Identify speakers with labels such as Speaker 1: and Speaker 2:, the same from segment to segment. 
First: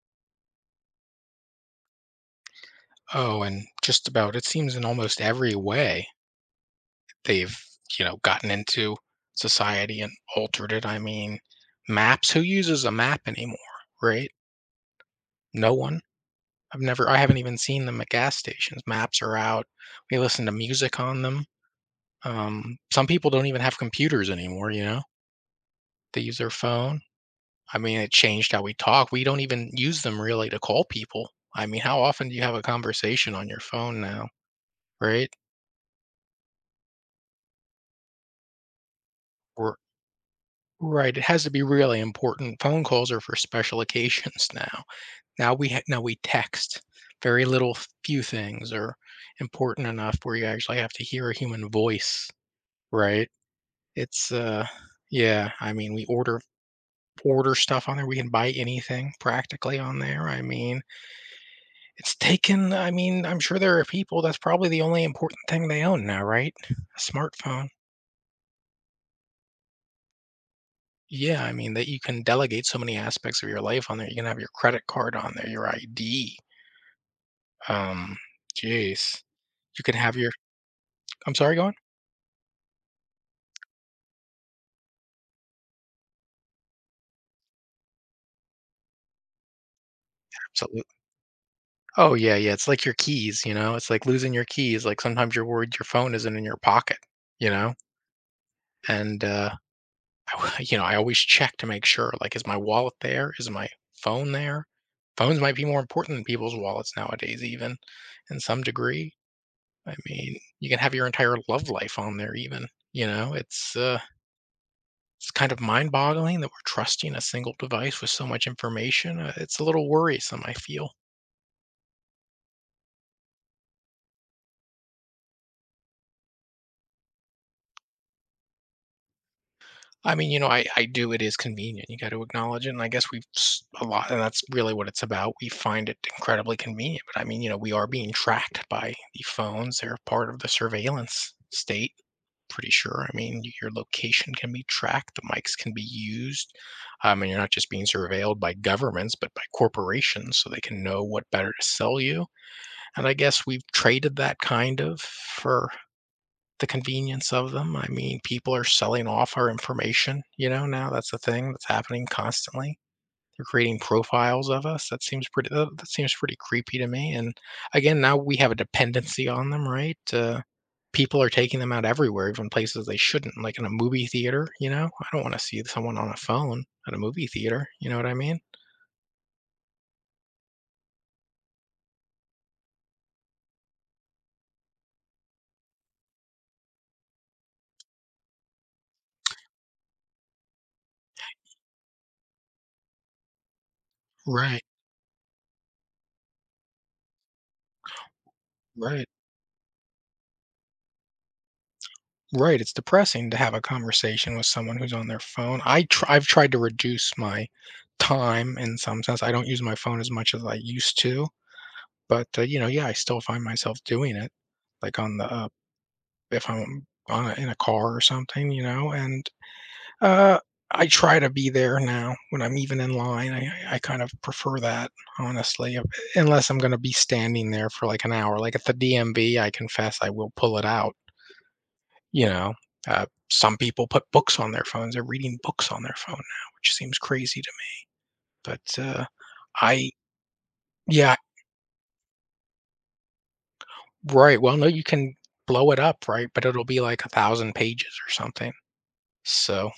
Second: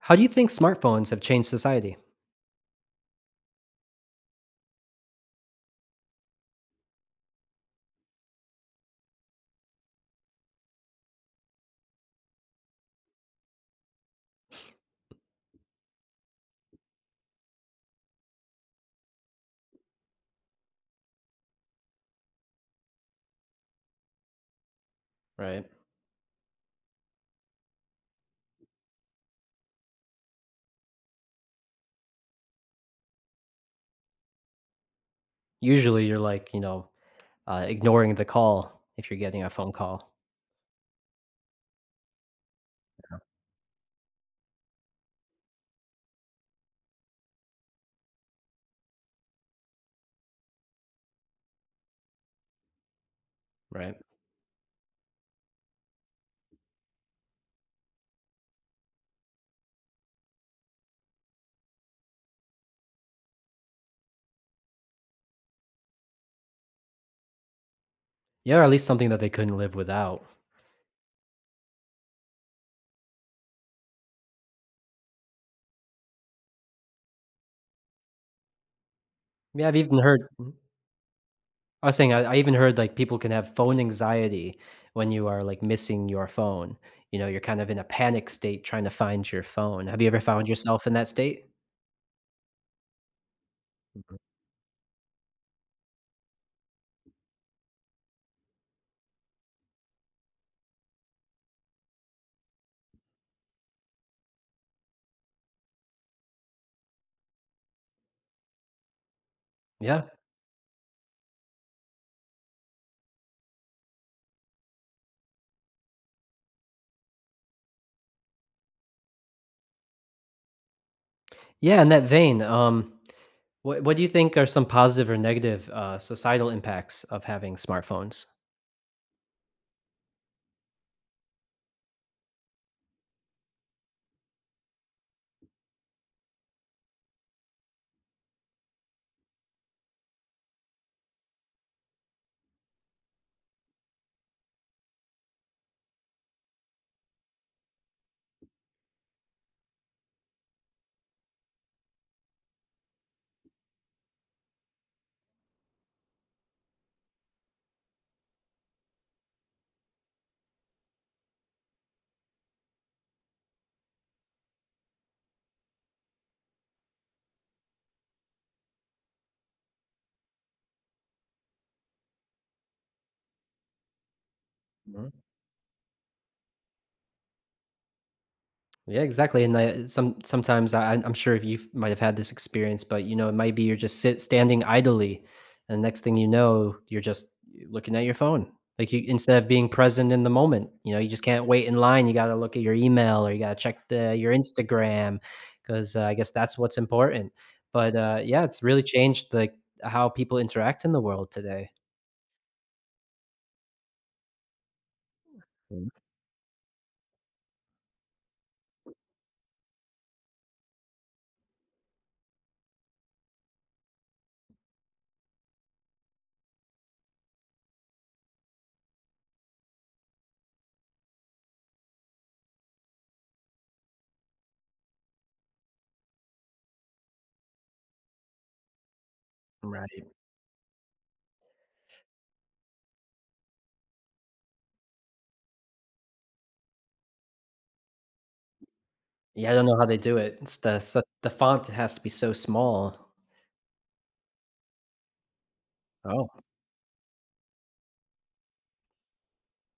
Speaker 1: How do you think smartphones have changed society?
Speaker 2: Oh, and just about it seems in almost every way they've gotten into society and altered it. I mean, maps, who uses a map anymore, right? No one. I haven't even seen them at gas stations. Maps are out. We listen to music on them. Some people don't even have computers anymore, you know?
Speaker 1: Right.
Speaker 2: They use their phone. I mean, it changed how we talk. We don't even use them really to call people. I mean, how often do you have a conversation on your phone now, right?
Speaker 1: Usually you're like, ignoring the call if you're getting a phone
Speaker 2: We're
Speaker 1: call.
Speaker 2: Right, it has to be really important. Phone calls are for special occasions now. Now we ha Now we text. Very little Few things are important enough where you actually have to hear a human voice, right?
Speaker 1: Right.
Speaker 2: It's, uh yeah, I mean, we order stuff on there. We can buy anything practically on there. I mean, it's taken I mean, I'm sure there are people that's probably the only important thing they own now, right? A smartphone.
Speaker 1: Yeah, or at least something that they couldn't live without.
Speaker 2: Yeah, I mean that you can delegate so many aspects of your life on there. You can have your credit card on there, your ID. Um, Jeez.
Speaker 1: Yeah, I've
Speaker 2: You can
Speaker 1: even
Speaker 2: have
Speaker 1: heard.
Speaker 2: your I'm sorry, go on?
Speaker 1: I was saying I even heard, like, people can have phone anxiety when you are, like, missing your phone. You know, you're kind of in a panic state trying to find your phone. Have you ever found
Speaker 2: Absolutely.
Speaker 1: yourself in that state?
Speaker 2: Oh yeah, yeah. It's like your keys, you know? It's like
Speaker 1: Mhm.
Speaker 2: losing your keys. Like sometimes you're worried your phone isn't in your pocket, you know? And you know, I always check to make sure. Like, is my wallet there? Is my phone there? Phones might be more important than people's wallets nowadays, even in some degree. I
Speaker 1: Yeah.
Speaker 2: mean, you can have your entire love life on there even, you know? It's kind of mind-boggling that we're trusting a single device with so much information, it's a little worrisome, I feel.
Speaker 1: Yeah, in that vein, what do you think are some positive or negative, societal impacts of having smartphones?
Speaker 2: I mean, I do it is convenient, you gotta acknowledge it, and I guess we've s a lot and that's really what it's about, we find it incredibly convenient, but I mean, you know, we are being tracked by the phones, they're part of the surveillance state. Pretty sure. I mean, your location can be tracked, the mics can be used. And you're not just being surveilled by governments, but by corporations so they can know what better to sell you. And I guess we've traded that kind of for the convenience of them. I mean, people are selling off our information, you know, now that's the thing that's happening constantly. They're creating profiles of us. That, that seems pretty creepy to me. And again, now we have a dependency on them, right? People are taking them out everywhere, even places they shouldn't, like in a movie theater. You know, I don't want to see someone on a phone at a movie theater. You know what I mean?
Speaker 1: Yeah, exactly. And I, sometimes I, I'm sure if you might have had this experience, but you know, it might be you're just sit standing idly, and next thing you know, you're just looking at your phone. Like you, instead of being present in the moment, you know, you just can't wait in line. You got to look at your email or you got to check the your
Speaker 2: Right.
Speaker 1: Instagram because I guess that's what's important. But yeah, it's really
Speaker 2: Right.
Speaker 1: changed like how people interact in the world today.
Speaker 2: Right, it's depressing to have a conversation with someone who's on their phone.
Speaker 1: Mm.
Speaker 2: I've tried to reduce my time in some sense. I don't use my phone as much as I used to, but, you know, yeah, I still find myself doing it, like, if I'm on a in a car or something, you know, and, uh, I try to be there now when I'm even in line. I kind of prefer that, honestly, u unless I'm gonna be standing there for, like, an hour. Like, at the DMV, I confess
Speaker 1: Right.
Speaker 2: I will pull it out, you know. Uh, some people put books on their phones, they're reading books on their phone now, which seems crazy to me, but
Speaker 1: Yeah, I don't know how
Speaker 2: I
Speaker 1: they do it.
Speaker 2: yeah,
Speaker 1: The font has to be so small.
Speaker 2: right, no you can blow it up,
Speaker 1: Oh.
Speaker 2: right, but it'll be like 1,000 pages or something. So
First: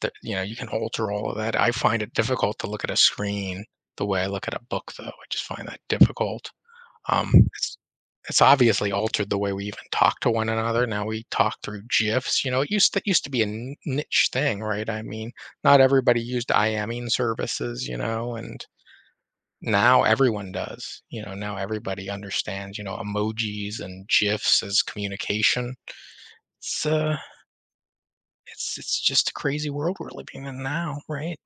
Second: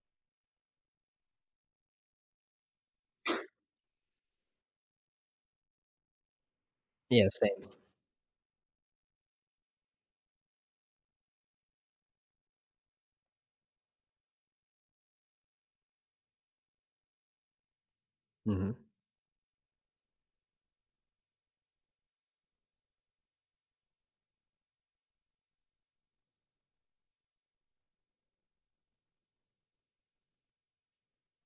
Speaker 2: that, you know, you can alter all of that. I find it difficult to look at a screen the way I look at a book, though. I just find that difficult.
Speaker 1: Yeah, same.
Speaker 2: It's obviously altered the way we even talk to one another. Now we talk through GIFs. You know, it used to be a niche thing, right? I mean, not everybody used IMing services, you know, and
Speaker 1: Mhm.
Speaker 2: now everyone does. You know, now everybody understands. You know, emojis and GIFs as communication. It's uh, it's just a crazy world we're living in now, right?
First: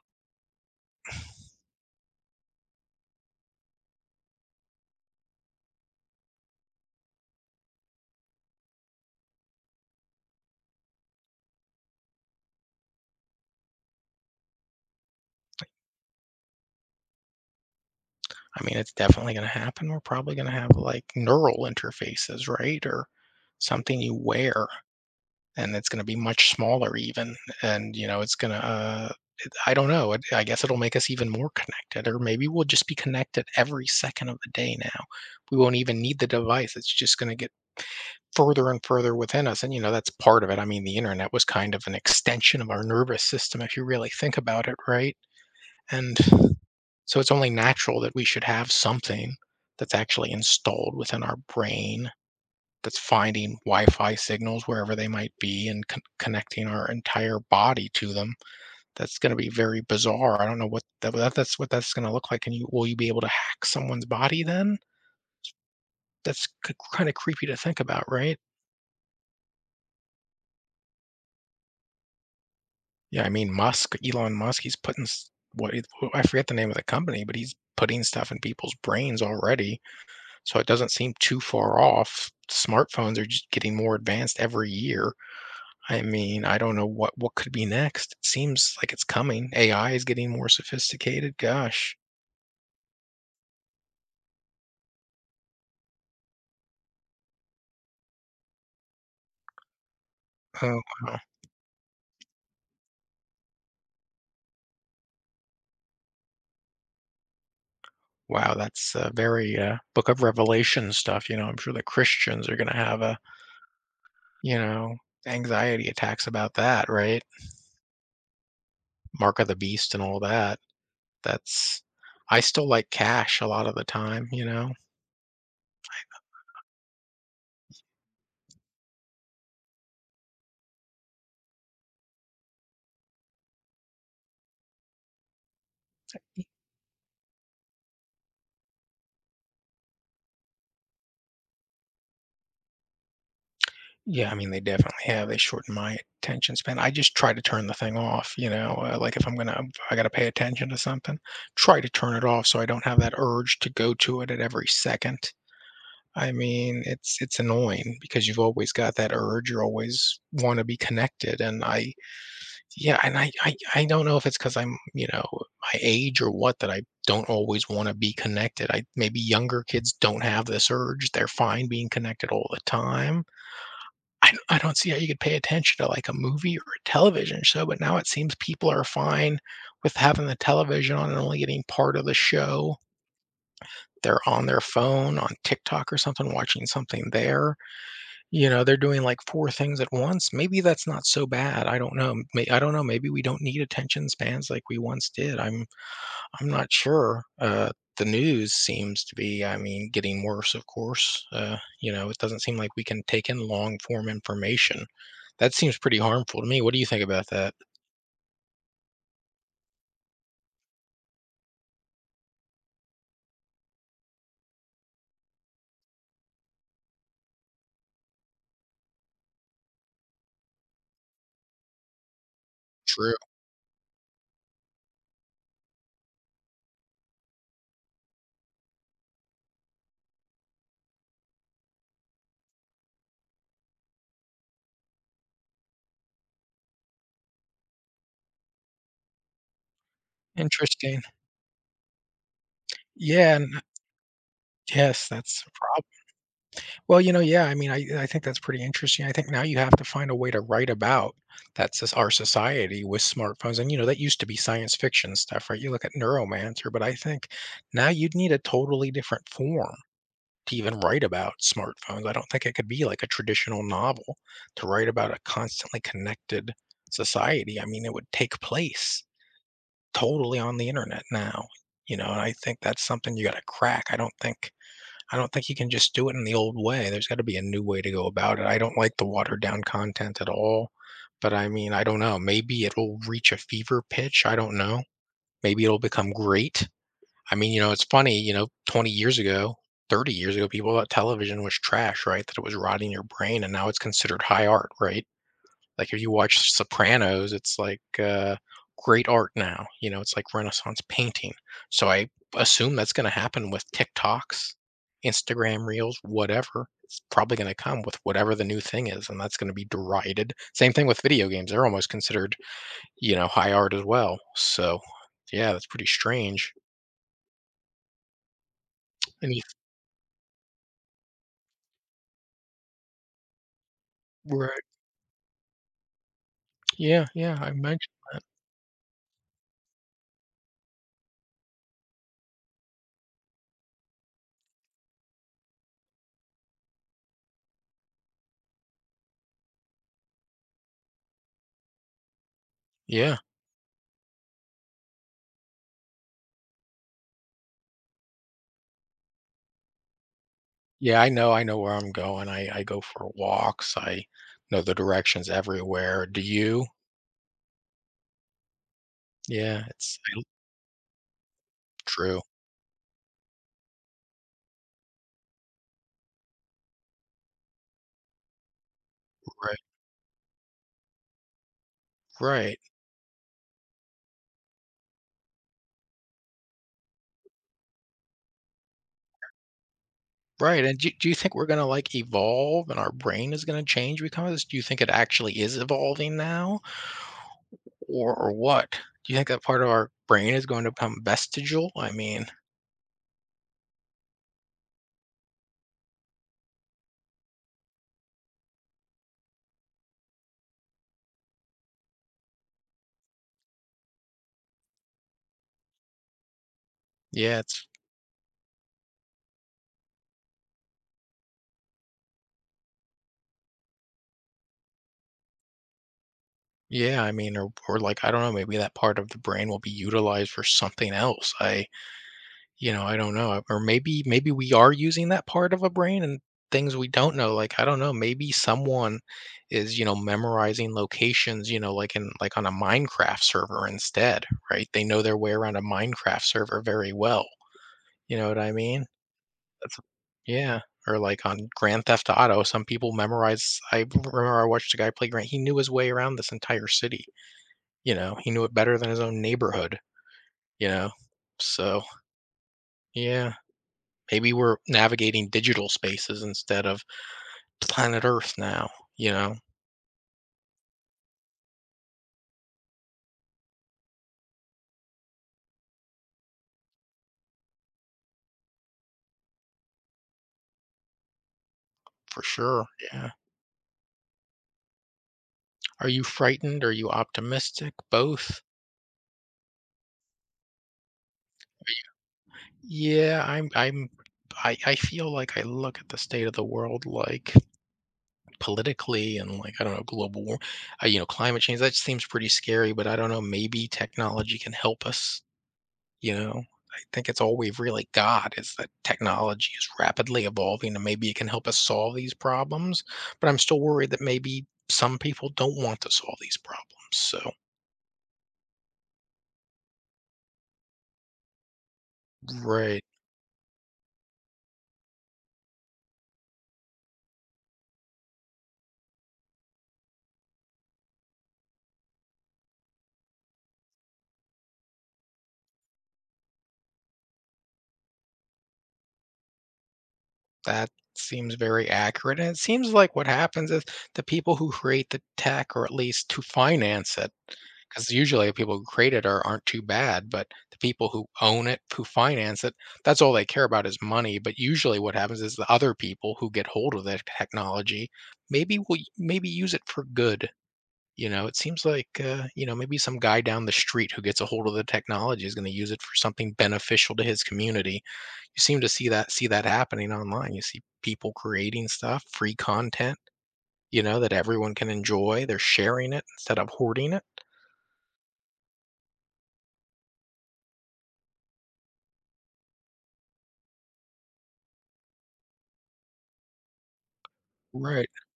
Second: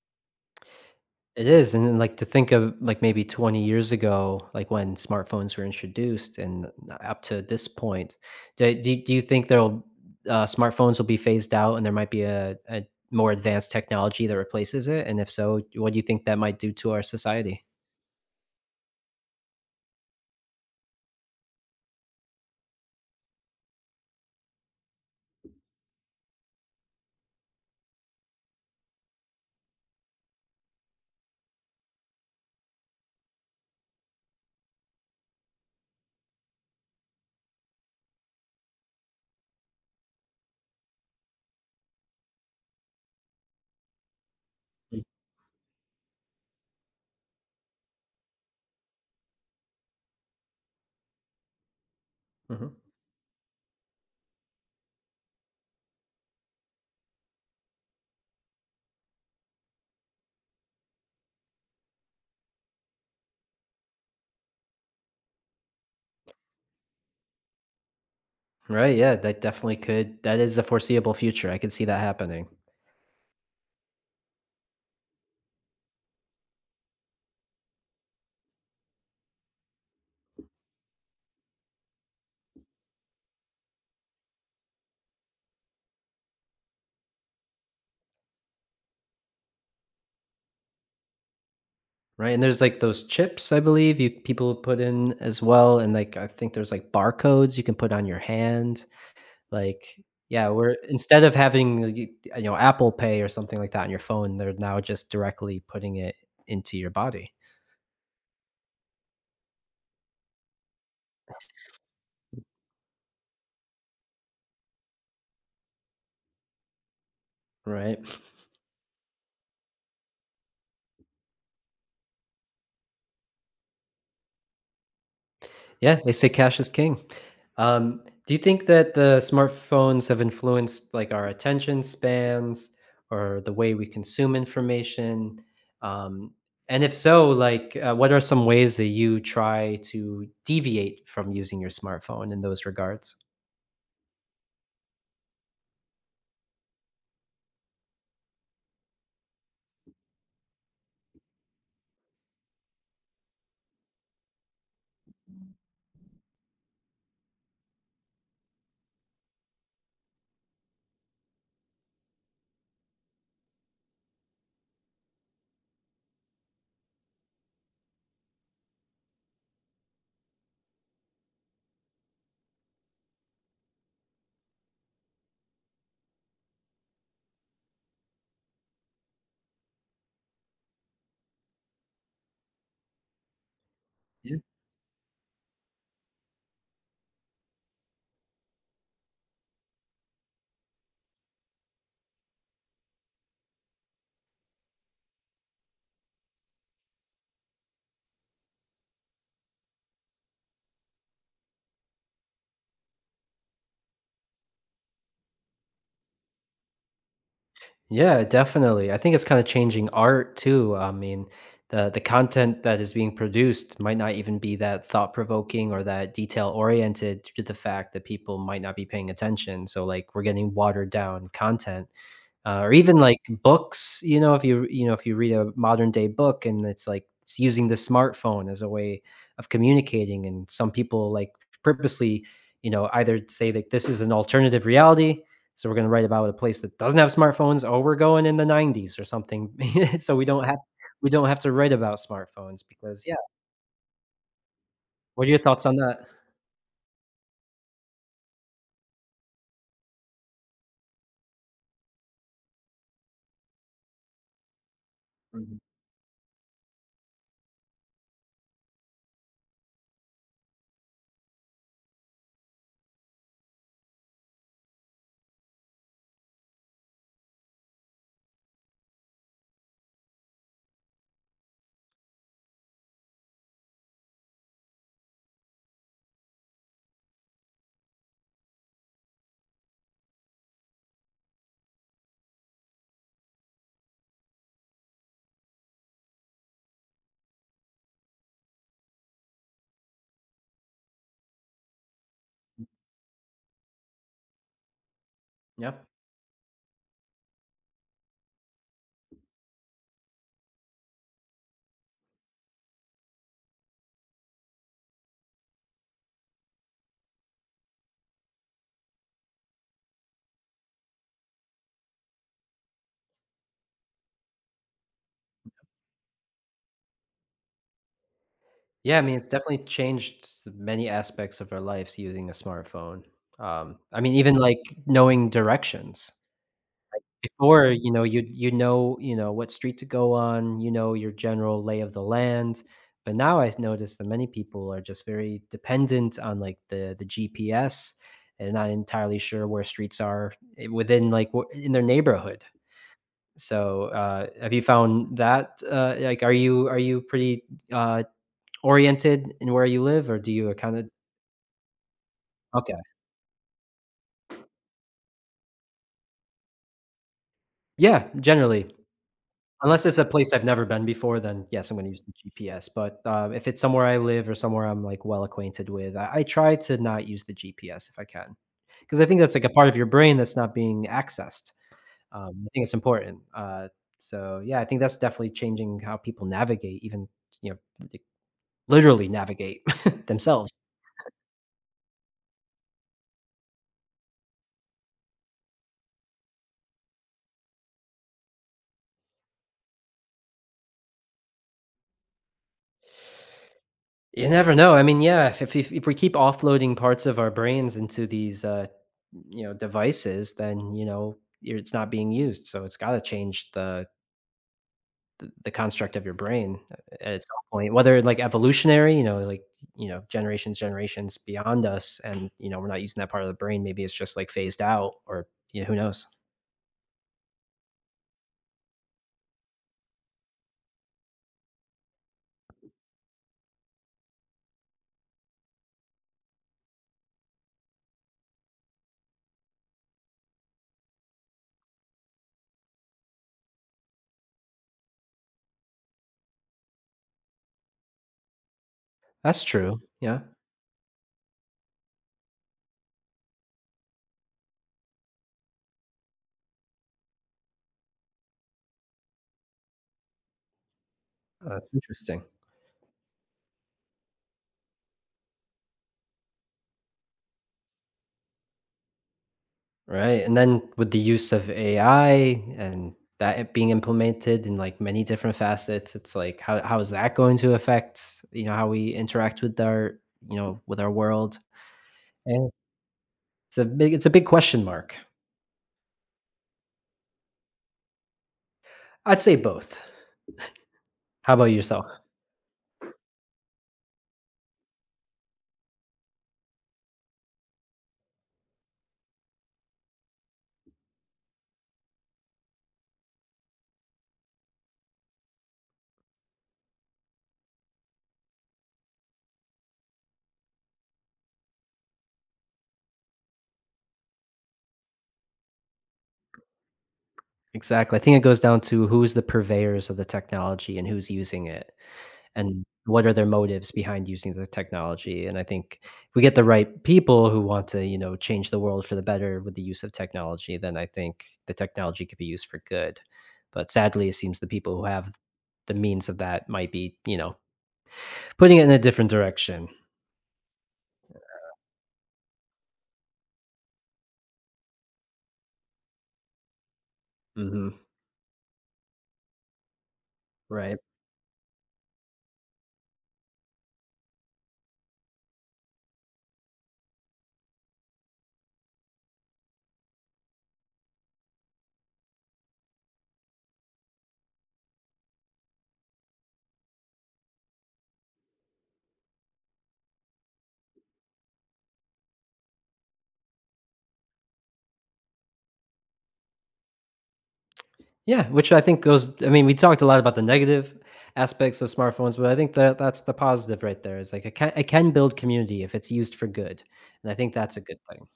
Speaker 1: It is, and then, like, to think of, like, maybe 20 years ago, like, when smartphones were introduced and up to this point, do you think there'll smartphones will be phased out and there might be a more advanced technology that replaces it? And if so, what do you think that might do to our society?
Speaker 2: I mean, it's definitely going to happen. We're probably going to have like neural interfaces, right? Or something you wear, and it's going to be much smaller even. And you know it's going to it- I don't know, I guess it'll make us even more connected, or maybe we'll just be connected every second of the day now. We won't even need the device. It's just going to get further and further within us. And you know that's part of it. I mean the internet was kind of an extension of our nervous system if you really think about it, right? And so it's only natural that we should have something that's actually installed within our brain,
Speaker 1: Mhm.
Speaker 2: that's finding Wi-Fi signals wherever they might be and connecting our entire body to them. That's going to be very bizarre. I don't know what that's what that's going to look like. And you be able to hack someone's body then? That's kind of creepy to think about, right?
Speaker 1: Right, yeah, that definitely could, that is a foreseeable future, I could see that happening.
Speaker 2: Yeah, I mean Elon Musk, he's putting s- what I forget the name of the company, but he's putting stuff in people's brains already. So it doesn't seem too far off. Smartphones are just getting more advanced every year. I mean, I don't know what could be next. It seems like it's coming. AI is getting more sophisticated. Gosh.
Speaker 1: Right? And there's, like, those chips, I believe, you people put in as well, and, like, I think there's, like, barcodes you can put on your hand. Like, yeah, we're
Speaker 2: Oh, wow.
Speaker 1: instead of having, like, Apple Pay or something like that on your phone, they're now just directly putting it into your body.
Speaker 2: Wow, that's very Book of Revelation stuff. You know, I'm sure the Christians are going to have a, you know, anxiety attacks about that, right?
Speaker 1: Right?
Speaker 2: Mark of the Beast and all that. That's I still like cash a lot of the time, you know?
Speaker 1: Yeah, they say cash is king. Do you think that the smartphones have influenced, like, our attention spans or the way we consume information? Um, and if so, like, what are some ways that you try to deviate from using your smartphone in those regards?
Speaker 2: Yeah, I mean, they definitely have. They shorten my attention span. I just try to turn the thing off, you know? Like, if I gotta pay attention to something, try to turn it off so I don't have that urge to go to it at every second. I mean, it's annoying because you've always got that urge. You always want to be connected, and yeah, and I don't know if it's because I'm, you know, my age or what, that I don't always want to be connected. I Maybe younger kids don't have this urge. They're fine being connected all the time. I don't see how you could pay attention to like a movie or a television show, but now it seems people are fine with having the television on and only getting part of the show. They're on their phone on TikTok or something, watching something there, you know, they're doing like 4 things at once. Maybe that's not so bad. I don't know. May I don't know. Maybe we don't need attention spans like we once did. I'm not sure. The news seems to be, I mean, getting worse, of course. You know, it doesn't seem like we can take in long form information. That seems pretty harmful to me. What do you think about that?
Speaker 1: Yeah, definitely. I think it's kind of changing art too. I mean, the content that is being produced might not even be that thought provoking or that detail oriented due to the fact that people might not be paying attention. So like we're getting watered down content or even
Speaker 2: True.
Speaker 1: like books, you know, if you read a modern day book and it's like it's using the smartphone as a way of communicating, and some people like purposely, you know, either say that this is an alternative reality, so we're going to write about a place that doesn't have smartphones, or we're going in the '90s or something, so
Speaker 2: Interesting.
Speaker 1: we don't have to write about smartphones because yeah.
Speaker 2: Yeah, and yes,
Speaker 1: What are your
Speaker 2: that's a
Speaker 1: thoughts on
Speaker 2: problem.
Speaker 1: that?
Speaker 2: Well, you know, yeah, I mean, I think that's pretty interesting. I think now you have to find a way to write about that's just our society with smartphones. And, you know, that used to be science fiction stuff,
Speaker 1: Mhm.
Speaker 2: right? You look at Neuromancer, but I think now you'd need a totally different form to even write about smartphones. I don't think it could be like a traditional novel to write about a constantly connected society. I mean, it would take place totally on the internet now, you know, and I think that's something you got to crack. I don't think you can just do it in the old way. There's gotta be a new way to go about it. I don't like the watered down content at all, but I mean, I don't know, maybe it'll reach a fever pitch, I don't know. Maybe it'll become great. I mean, you know, it's funny, you know, 20 years ago, 30 years ago, people thought television was trash, right? That it was rotting your brain, and now it's considered high art, right?
Speaker 1: Yeah.
Speaker 2: Like, if you watch Sopranos, it's like, great art now, you know, it's like Renaissance painting. So I assume that's gonna happen with TikToks, Instagram Reels, whatever. It's probably gonna come with whatever the new thing is, and that's gonna be derided. Same thing with video games, they're almost considered, you know, high art as well. So, yeah, that's pretty strange.
Speaker 1: Yeah, I mean, it's
Speaker 2: And if
Speaker 1: definitely changed many aspects of our lives using a smartphone. I mean, even,
Speaker 2: we
Speaker 1: like, knowing directions.
Speaker 2: yeah, yeah, I
Speaker 1: Before,
Speaker 2: mentioned
Speaker 1: what street to go on, you know, your general lay of the land, but now I've noticed that many people are just very dependent on, like, the GPS, and not entirely sure where streets are I within, like, w in their neighborhood.
Speaker 2: yeah.
Speaker 1: So, have you found that, like, are you pretty, uh, oriented in where you live, or do you kind of.
Speaker 2: Yeah, I know where I'm going. I
Speaker 1: Okay.
Speaker 2: go for walks, I know the directions everywhere. Do you?
Speaker 1: Yeah, generally.
Speaker 2: Yeah,
Speaker 1: Unless it's
Speaker 2: it's
Speaker 1: a place I've never been before, then yes, I'm gonna use the
Speaker 2: true.
Speaker 1: GPS, but, if it's somewhere I live or somewhere I'm, like, well acquainted with, I try to not use the GPS if I can, because I think that's, like, a
Speaker 2: Right,
Speaker 1: part of your brain that's not being accessed. I
Speaker 2: right,
Speaker 1: think it's important. So, yeah, I think that's definitely changing how people navigate even, you know, like, literally navigate themselves.
Speaker 2: right, and do you think we're gonna, like, evolve and our brain is gonna change because of this? Do you think it actually is evolving now? Or what? Do you think that part of our brain is going to become vestigial? I mean,
Speaker 1: You never know. I mean, yeah, if we keep offloading parts of our brains into these, you know, devices, then you know you're- it's not being used. So it's got to change the, the construct of your brain at
Speaker 2: yeah,
Speaker 1: some
Speaker 2: it's
Speaker 1: point. Whether like evolutionary, you know, like you know, generations, generations beyond us, and you know, we're not using that part of the brain. Maybe it's just like phased out, or you know, who knows?
Speaker 2: yeah, I mean, or, like, I don't know, maybe that part of the brain will be utilized for something else. I You know, I don't know, or maybe we are using that part of a brain and things we don't know, like, I don't know, maybe someone is, you know, memorizing locations, you know, like in like on a Minecraft server instead, right? They know their way around a Minecraft server very well. You know what I mean?
Speaker 1: That's
Speaker 2: That's
Speaker 1: true. Yeah.
Speaker 2: yeah, or like on Grand Theft Auto, some people memorize I remember I watched a guy play Grand he knew his way around this entire city, you know? He knew it better than his own neighborhood, you know?
Speaker 1: Oh, that's
Speaker 2: So,
Speaker 1: interesting.
Speaker 2: yeah. Maybe we're navigating digital spaces instead of planet Earth now, you know?
Speaker 1: Right, and then with the use of AI and that it being implemented in, like, many different facets, it's like, how is that going to affect, you know, how we interact with our, you know, with our world?
Speaker 2: For
Speaker 1: And
Speaker 2: sure, yeah.
Speaker 1: it's a big question mark.
Speaker 2: Are you frightened? Are you optimistic? Both?
Speaker 1: I'd say both. How about
Speaker 2: Are
Speaker 1: yourself?
Speaker 2: you Yeah, I'm I feel like I look at the state of the world, like, politically and, like, I don't know, global war you know, climate change, that seems pretty scary, but I don't know, maybe technology can help us. You know, I think it's all we've really got is that technology is rapidly evolving and maybe it can help us solve these problems. But I'm still worried that maybe some people don't want to solve these problems. So,
Speaker 1: Exactly. I think it goes down to who's the purveyors of the technology and who's using it. And
Speaker 2: right.
Speaker 1: what are their motives behind using the technology, and I think if we get the right people who want to, you know, change the world for the better with the use of technology, then I think the technology could be used for good. But sadly, it seems the people who have the means of that might be, you know, putting it in a different direction.
Speaker 2: That seems very accurate, and it seems like what happens is the people who create the tech, or at least to finance it,
Speaker 1: Mhm,
Speaker 2: because usually the people who create it are, aren't too bad, but the
Speaker 1: right.
Speaker 2: people who own it, who finance it, that's all they care about is money. But usually what happens is the other people who get hold of that technology maybe will maybe use it for good. You know, it seems like you know, maybe some guy down the street who gets a hold of the technology is going to use it for something beneficial to his community. You seem to see that happening online. You see people creating stuff, free content, you know, that everyone can enjoy. They're sharing it instead of hoarding it.
Speaker 1: Yeah, which I think goes, I mean, we talked a lot about the negative aspects of smartphones, but I think that that's the positive right there. Is like it can build community if it's used for good, and I think that's a good
Speaker 2: Right,
Speaker 1: thing.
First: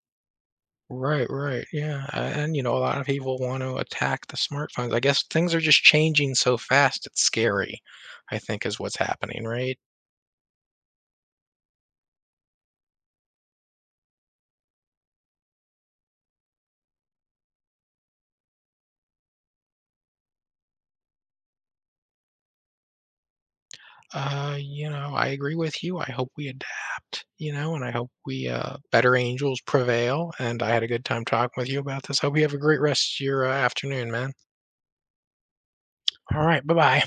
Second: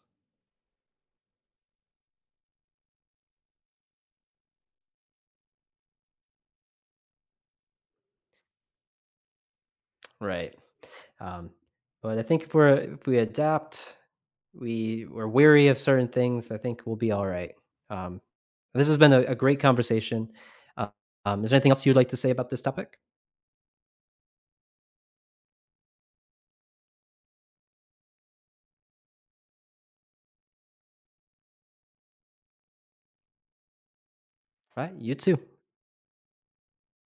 Speaker 2: right, right. Yeah, and you know, a lot of people want to attack the smartphones. I guess things are just changing so fast. It's scary. I think is what's happening, right?
Speaker 1: Right. Um, but I think if we're if we adapt, we we're weary of certain things. I think we'll be all right. Um, this has been a great conversation. Uh, is there anything else you'd like to say about this topic?
Speaker 2: You know, I agree with you. I hope we adapt. You know, and I hope we better angels prevail. And I had a good time talking with you about this. Hope you have a great rest of your afternoon, man.
Speaker 1: All right. You too.
Speaker 2: All right, bye bye.